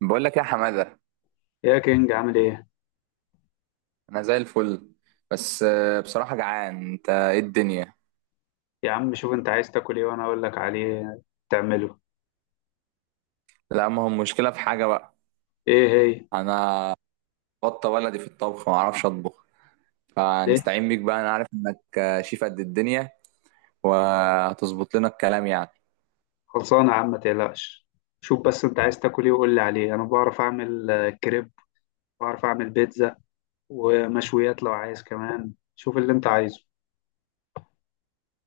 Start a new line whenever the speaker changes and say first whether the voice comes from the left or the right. right: بقول لك يا حمادة،
left: يا كينج، عامل ايه؟
right: انا زي الفل. بس بصراحة جعان. انت ايه الدنيا؟
left: يا عم شوف انت عايز تاكل ايه وانا اقول لك عليه تعمله.
right: لا، ما هو المشكلة في حاجة بقى.
left: ايه هي؟
right: انا بطة ولدي في الطبخ، ما اعرفش اطبخ.
left: ليه؟
right: فنستعين بيك بقى، انا عارف انك شيف قد الدنيا. وهتظبط لنا الكلام يعني.
left: خلصانه يا عم، ما تقلقش. شوف بس انت عايز تاكل ايه وقول لي عليه. انا بعرف اعمل كريب، بعرف اعمل بيتزا ومشويات لو عايز. كمان شوف اللي انت عايزه.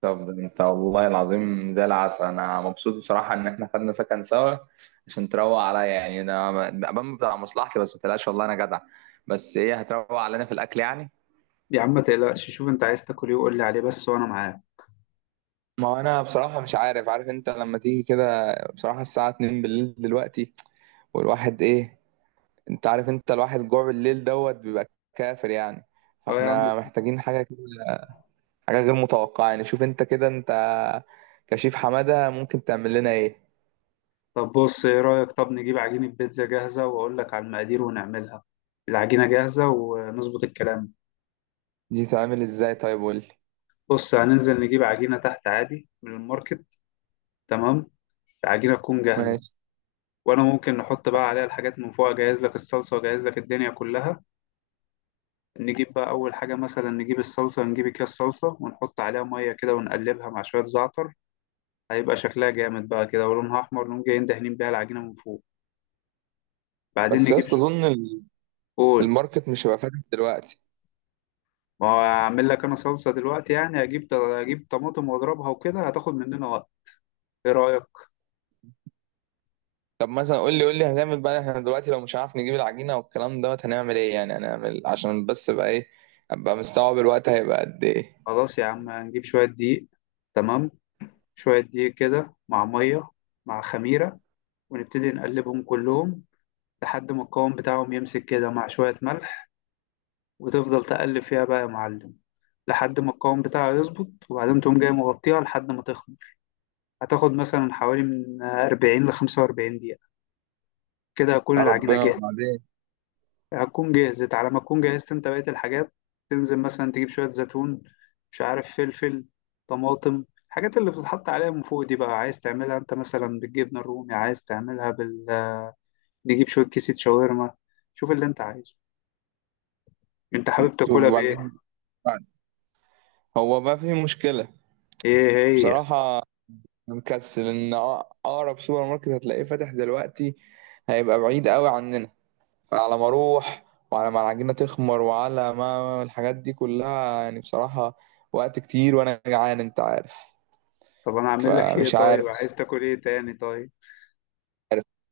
right: طب انت والله العظيم زي العسل، انا مبسوط بصراحة ان احنا خدنا سكن سوا عشان تروق عليا يعني. انا بمبدأ على مصلحتي، بس ما تقلقش والله انا جدع. بس ايه، هتروق علينا في الاكل يعني؟
left: يا عم ما تقلقش، شوف انت عايز تاكل ايه وقول لي عليه بس وانا معاك.
right: ما هو انا بصراحة مش عارف. عارف انت لما تيجي كده بصراحة الساعة 2 بالليل دلوقتي والواحد ايه؟ انت عارف، انت الواحد جوع بالليل دوت بيبقى كافر يعني.
left: اه يا عم.
right: فاحنا محتاجين حاجة كده، حاجة غير متوقعة يعني. شوف انت كده، انت كشيف حمادة، ممكن تعمل لنا ايه؟
left: طب بص، ايه رايك؟ طب نجيب عجينه بيتزا جاهزه واقول لك على المقادير ونعملها، العجينه جاهزه، ونظبط الكلام.
right: دي تعمل ازاي طيب؟ قول لي.
left: بص، هننزل نجيب عجينه تحت عادي من الماركت. تمام. العجينة تكون جاهزة،
right: ماشي.
left: وأنا ممكن نحط بقى عليها الحاجات من فوق، أجهز لك الصلصة وأجهز لك الدنيا كلها. نجيب بقى أول حاجة، مثلا نجيب الصلصة، نجيب أكياس صلصة ونحط عليها مية كده ونقلبها مع شوية زعتر، هيبقى شكلها جامد بقى كده ولونها أحمر، نقوم جايين دهنين بيها العجينة من فوق. بعدين
right: بس يا
left: نجيب
right: اسطى اظن
left: قول.
right: الماركت مش هيبقى فاتح دلوقتي.
left: ما هو أعمل لك أنا صلصة دلوقتي يعني، أجيب طماطم وأضربها وكده هتاخد مننا وقت. إيه رأيك؟
right: طب مثلا، قول لي هنعمل بقى احنا دلوقتي لو مش عارف نجيب العجينه والكلام دوت، هنعمل ايه يعني؟ هنعمل عشان بس بقى ايه، ابقى مستوعب الوقت هيبقى قد ايه؟
left: خلاص يا عم، هنجيب شوية دقيق. تمام. شوية دقيق كده مع مية، مع خميرة، ونبتدي نقلبهم كلهم لحد ما القوام بتاعهم يمسك كده، مع شوية ملح. وتفضل تقلب فيها بقى يا معلم لحد ما القوام بتاعها يظبط، وبعدين تقوم جاي مغطيها لحد ما تخمر. هتاخد مثلا حوالي من 40 ل 45 دقيقة، كده هتكون
right: يا
left: العجينة
right: ربنا،
left: جاهزة.
right: وبعدين؟
left: هتكون جهزت على ما تكون جهزت انت بقية الحاجات. تنزل مثلا تجيب شوية زيتون، مش عارف، فلفل، طماطم، الحاجات اللي بتتحط عليها من فوق دي بقى. عايز تعملها انت مثلا بالجبنة الرومي، عايز تعملها نجيب شوية كيسة شاورما. شوف اللي انت عايزه، انت حابب
right: طب
left: تاكلها بايه؟
right: وبعدين، هو بقى في مشكله.
left: ايه هي؟
right: بصراحه، أنا مكسل ان اقرب سوبر ماركت هتلاقيه فاتح دلوقتي هيبقى بعيد قوي عننا. فعلى ما اروح وعلى ما العجينه تخمر وعلى ما الحاجات دي كلها يعني بصراحه وقت كتير، وانا جعان انت عارف.
left: طب انا اعمل لك ايه
right: فمش
left: طيب؟
right: عارف.
left: عايز تاكل ايه تاني طيب؟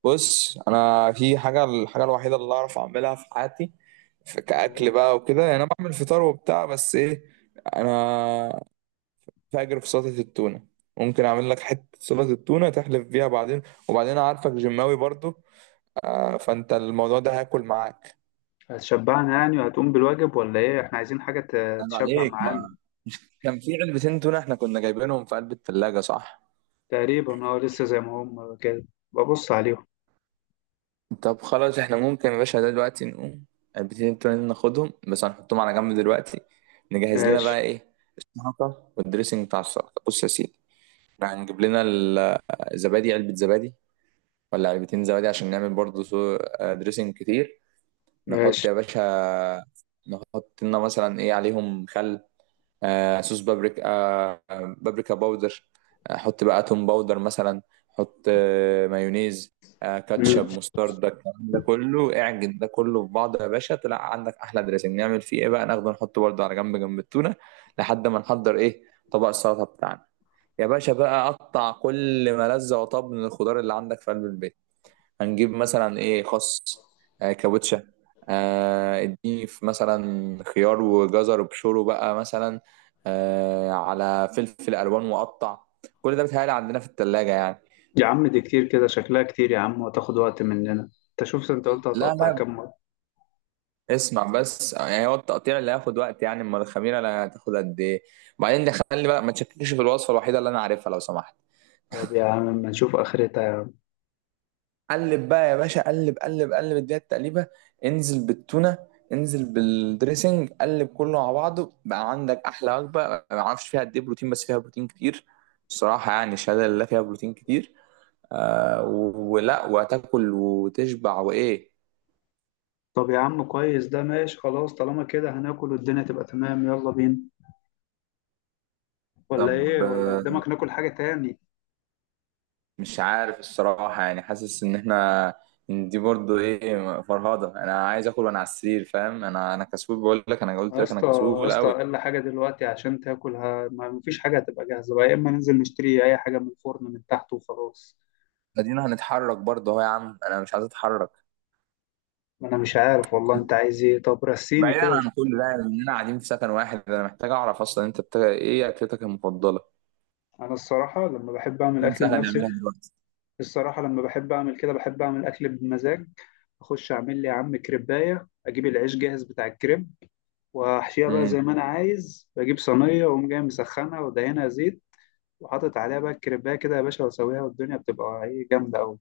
right: بص، انا في حاجه، الحاجه الوحيده اللي اعرف اعملها في حياتي في كاكل بقى وكده يعني. انا بعمل فطار وبتاع، بس ايه، انا فاجر في سلطه التونه. ممكن اعمل لك حته سلطه التونه تحلف بيها بعدين. وبعدين أنا عارفك جماوي برضو، فانت الموضوع ده هاكل معاك.
left: هتشبعنا يعني وهتقوم بالواجب ولا ايه؟ احنا عايزين حاجة
right: انا
left: تشبع
right: عليك،
left: معانا.
right: ما كان في علبتين تونه احنا كنا جايبينهم في قلب الثلاجه، صح؟
left: تقريبا اه، لسه زي ما هم كده، ببص عليهم.
right: طب خلاص، احنا ممكن يا باشا ده دلوقتي نقوم البتين التونين ناخدهم، بس هنحطهم على جنب دلوقتي. نجهز لنا
left: ماشي.
right: بقى ايه، السلطة والدريسنج بتاع السلطة. بص يا سيدي، احنا هنجيب لنا الزبادي، علبة زبادي ولا علبتين زبادي عشان نعمل برضه دريسنج كتير. نحط
left: ماشي.
right: يا باشا، نحط لنا مثلا ايه عليهم، خل، آه، صوص بابريكا، آه، بابريكا باودر، حط بقى توم باودر مثلا، حط آه، مايونيز، آه،
left: مم.
right: كاتشب، مستردة، الكلام ده كله اعجن ده كله في بعضه يا باشا، طلع عندك احلى دريسنج. نعمل فيه ايه بقى؟ ناخده نحطه برضه على جنب، جنب التونه لحد ما نحضر ايه، طبق السلطه بتاعنا. يا باشا بقى، قطع كل ما لذ وطاب من الخضار اللي عندك في قلب البيت. هنجيب مثلا ايه، خس، آه كاوتشة، آه اديني في مثلا خيار وجزر وبشوره بقى مثلا، آه على فلفل الوان وقطع. كل ده بيتهيألي عندنا في التلاجة يعني.
left: يا عم دي كتير، كده شكلها كتير يا عم، وتاخد وقت مننا. انت شوف، انت قلت
right: لا
left: هتقطع
right: لا،
left: كام مرة؟
right: اسمع بس، يعني هو التقطيع اللي هياخد وقت يعني، امال الخميرة اللي هتاخد قد ايه؟ وبعدين ده خلي بقى، ما تشككش في الوصفة الوحيدة اللي انا عارفها لو سمحت.
left: طب يا عم، ما نشوف اخرتها يعني.
right: قلب بقى يا باشا، قلب قلب قلب، اديها التقليبه. انزل بالتونه، انزل بالدريسنج، قلب كله مع بعضه، بقى عندك احلى وجبه ما اعرفش فيها قد ايه بروتين، بس فيها بروتين كتير. الصراحه يعني، الشهاده لله فيها بروتين كتير. آه، ولا وتاكل وتشبع وايه.
left: طب يا عم كويس، ده ماشي خلاص، طالما كده هناكل والدنيا تبقى تمام، يلا بينا. ولا ايه؟
right: طب
left: ولا قدامك ناكل حاجة تاني؟
right: مش عارف الصراحه يعني. حاسس ان احنا، إن دي برضو ايه فرهضه، انا عايز اكل وانا على السرير فاهم، انا كسول بقول لك، انا قلت
left: يا
right: لك انا
left: اسطى، يا
right: كسول
left: اسطى،
right: قوي.
left: اقل حاجه دلوقتي عشان تاكلها ما مفيش حاجه هتبقى جاهزه بقى، يا اما ننزل نشتري اي حاجه من الفرن من تحت وخلاص.
right: ادينا هنتحرك برضه اهو يا عم، انا مش عايز اتحرك.
left: ما انا مش عارف والله انت عايز ايه، طب رسيني
right: بعيدا
left: كده
right: عن كل ده اننا قاعدين في سكن واحد، انا محتاج اعرف اصلا انت ايه اكلتك المفضله؟
left: انا الصراحه لما بحب اعمل
right: تكون
left: اكل
right: سهله
left: لنفسي،
right: نعملها دلوقتي.
left: الصراحه لما بحب اعمل كده بحب اعمل اكل بمزاج. اخش اعمل لي يا عم كريبايه، اجيب العيش جاهز بتاع الكريب واحشيها بقى زي
right: امم.
left: ما انا عايز، بجيب صينيه واقوم جاي مسخنها ودهنها زيت، وحاطط عليها بقى الكريبايه كده يا باشا واسويها والدنيا بتبقى ايه، جامده قوي.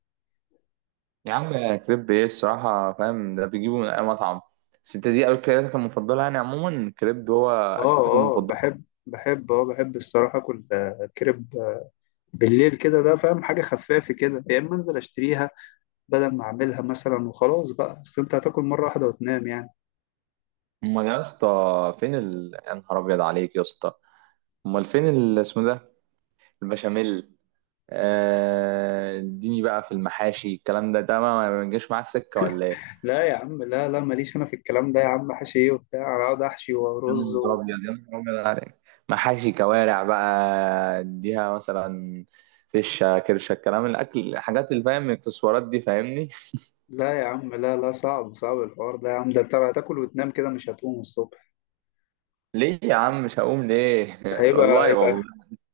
right: يا عم كريب ايه الصراحه فاهم، ده بيجيبه من اي مطعم. بس انت دي اكلتك المفضله يعني، عموما كريب هو
left: اه
right: اكلتك
left: اه
right: المفضله.
left: بحب بحب اه بحب الصراحة اكل كريب بالليل كده، ده فاهم، حاجة خفافة كده. يا اما انزل اشتريها بدل ما اعملها مثلا وخلاص بقى. بس انت هتاكل مرة واحدة وتنام يعني.
right: امال يا اسطى، فين يا نهار ابيض عليك يا اسطى. امال فين اسمه ده، البشاميل. اديني بقى في المحاشي، الكلام ده ما بيجيش معاك سكه ولا ايه؟
left: لا يا عم، لا لا ماليش انا في الكلام ده يا عم، حشي ايه وبتاع؟ انا اقعد احشي
right: يا
left: ورز
right: نهار ابيض، يا نهار ابيض عليك. محاشي كوارع بقى، اديها مثلا فشه كرشه، الكلام، الاكل، الحاجات اللي فاهم، الاكسسوارات دي فاهمني.
left: لا يا عم، لا لا، صعب صعب الحوار ده يا عم، ده انت هتاكل وتنام كده مش هتقوم الصبح.
right: ليه يا عم مش هقوم ليه؟
left: ده هيبقى
right: والله
left: هيبقى
right: والله.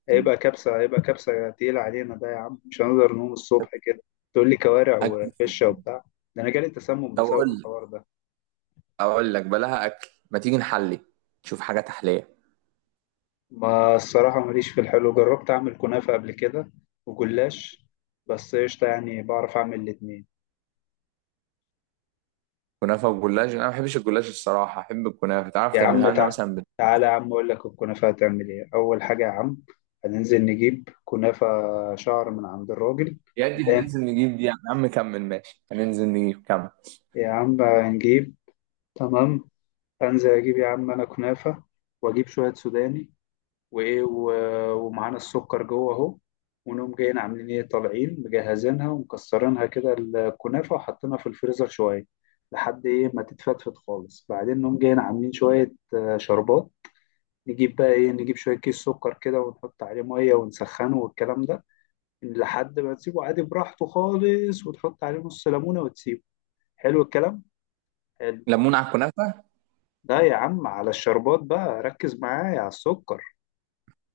left: هيبقى كبسة هيبقى كبسة تقيلة علينا ده يا عم، مش هنقدر نقوم الصبح كده. تقول لي كوارع
right: اكل في
left: وفشة
right: البيت.
left: وبتاع، ده انا جالي تسمم
right: طب
left: بسبب
right: اقول لك
left: الحوار ده.
right: اقول لك بلاها اكل، ما تيجي نحلي، نشوف حاجه تحليه.
left: ما الصراحة ماليش في الحلو. جربت أعمل كنافة قبل كده وجلاش، بس قشطة يعني، بعرف أعمل الاتنين.
right: كنافه وجلاش، انا ما بحبش الجلاش الصراحه، احب الكنافه. تعرف
left: يا عم
right: تعملها لنا مثلا
left: تعالى يا عم أقول لك الكنافة هتعمل إيه. أول حاجة يا عم، هننزل نجيب كنافة شعر من عند الراجل.
right: يا دي هننزل
left: لا
right: نجيب دي، يا عم كمل ماشي، هننزل نجيب، كمل.
left: يا عم، هنجيب. تمام. أنزل أجيب يا عم أنا كنافة، وأجيب شوية سوداني، وايه ومعانا السكر جوه اهو. ونقوم جايين عاملين ايه، طالعين مجهزينها ومكسرينها كده الكنافه وحاطينها في الفريزر شويه لحد ايه ما تتفتفت خالص. بعدين نقوم جايين عاملين شويه شربات. نجيب بقى ايه، نجيب شويه كيس سكر كده ونحط عليه ميه ونسخنه والكلام ده، لحد ما تسيبه عادي براحته خالص، وتحط عليه نص ليمونه وتسيبه. حلو الكلام، حلو.
right: ليمون على الكنافه؟
left: ده يا عم على الشربات بقى، ركز معايا على السكر.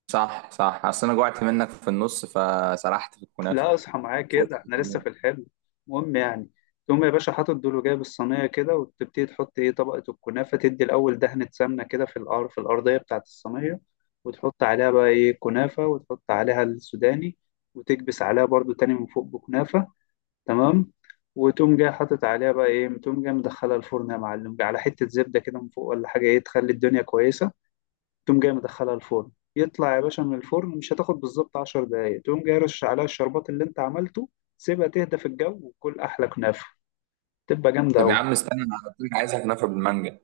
right: صح، صح، اصل انا جوعت منك في النص فسرحت في الكنافه.
left: لا، اصحى معايا
right: فوت
left: كده، احنا لسه
right: يعني.
left: في الحلم. المهم يعني، تقوم يا باشا حاطط دول وجايب الصينيه كده، وتبتدي تحط ايه طبقه الكنافه. تدي الاول دهنه سمنه كده في الأرض، في الارضيه بتاعه الصينيه، وتحط عليها بقى ايه كنافه، وتحط عليها السوداني، وتكبس عليها برضو تاني من فوق بكنافه. تمام. وتقوم جاي حاطط عليها بقى ايه، تقوم جاي مدخلها الفرن يا معلم على حته زبده كده من فوق ولا حاجه ايه تخلي الدنيا كويسه. تقوم جاي مدخلها الفرن، يطلع يا باشا من الفرن مش هتاخد بالظبط 10 دقايق. تقوم جاي رش عليها الشربات اللي انت عملته، سيبها تهدى في الجو، وكل احلى كنافه، تبقى جامده
right: طب يا
left: قوي.
right: عم استنى، انا قلت لك عايزها كنافه بالمانجا.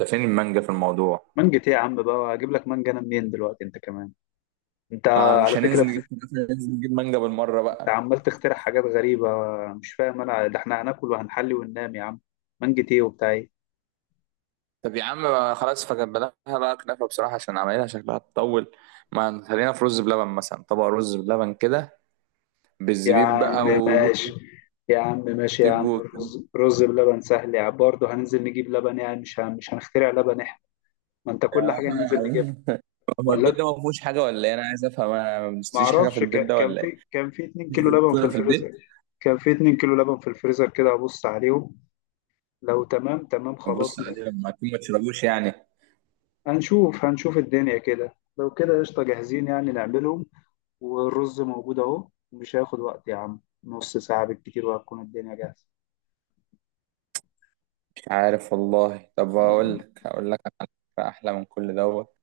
right: انت فين المانجا في الموضوع؟
left: مانجة ايه يا عم؟ بقى اجيب لك مانجا انا منين دلوقتي؟ انت كمان، انت
right: ما مش
left: على فكره
right: هننزل نجيب كنافه؟ ننزل نجيب مانجا بالمره
left: انت
right: بقى.
left: عمال تخترع حاجات غريبه، مش فاهم انا. ده احنا هناكل وهنحلي وننام يا عم، مانجة ايه وبتاع ايه؟
right: طب يا عم ما خلاص، فجبناها بقى كنافه بصراحه عشان عمايلها شكلها تطول. ما خلينا في رز بلبن مثلا، طبق رز بلبن كده،
left: يا
right: بالزبيب
left: عم
right: بقى، وجوز
left: ماشي، يا عم ماشي، يا
right: الطيب
left: عم
right: والكلام
left: رز بلبن سهل يا عم برضه، هننزل نجيب لبن يعني، مش مش هنخترع لبن احنا. ما انت كل حاجه ننزل نجيبها.
right: ده. هو
left: ولا،
right: البيت ده ما فيهوش حاجه ولا ايه؟ انا عايز افهم، انا ما
left: ما
right: بنشتريش حاجه في
left: اعرفش،
right: البيت ده
left: كان
right: ولا ايه؟
left: في كان في 2
right: مفيش
left: كيلو
right: غير
left: لبن في
right: التونه في البيت؟
left: الفريزر، كان في 2 كيلو لبن في الفريزر كده، ابص عليهم. لو تمام. تمام خلاص.
right: بص عليه لما اكون ما تشربوش يعني.
left: هنشوف الدنيا كده، لو كده قشطة جاهزين يعني نعملهم. والرز موجود اهو، مش هياخد وقت يا عم، نص ساعة بالكتير وهتكون الدنيا جاهزة.
right: مش عارف والله. طب هقول لك على فكرة احلى من كل دوت،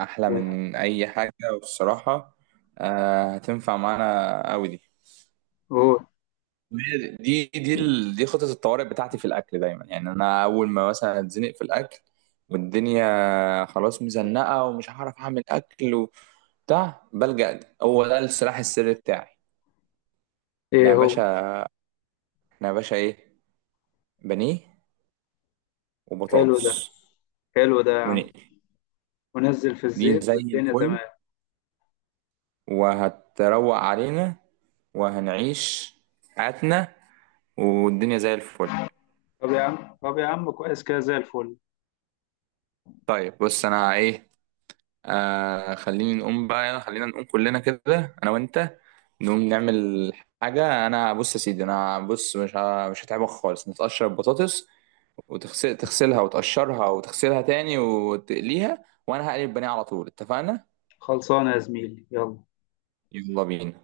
right: احلى من اي حاجه والصراحه، آه، هتنفع معانا قوي دي.
left: هو
right: دي خطه الطوارئ بتاعتي في الاكل دايما يعني. انا اول ما مثلا اتزنق في الاكل والدنيا خلاص مزنقه ومش هعرف اعمل اكل وبتاع بلجأ، ده هو ده السلاح السري بتاعي. احنا
left: ايه
right: يا
left: هو؟
right: باشا احنا يا باشا ايه، بانيه
left: حلو ده،
right: وبطاطس،
left: حلو ده يا عم،
right: ونقل.
left: ونزل في
right: دي
left: الزيت
right: زي
left: والدنيا
right: الفل،
left: تمام.
right: وهتروق علينا، وهنعيش حياتنا، والدنيا زي الفل.
left: طب يا عم، طب يا عم كويس كده، زي الفل.
right: طيب بص، انا ايه، آه خليني نقوم بقى، خلينا نقوم كلنا كده انا وانت، نقوم نعمل حاجة. انا بص يا سيدي انا بص، مش هتعبك خالص، نتقشر البطاطس وتغسل تغسلها وتقشرها وتغسلها تاني وتقليها، وانا هقلي البانيه على طول، اتفقنا؟
left: خلصانة يا زميلي، يلا.
right: يلا بينا.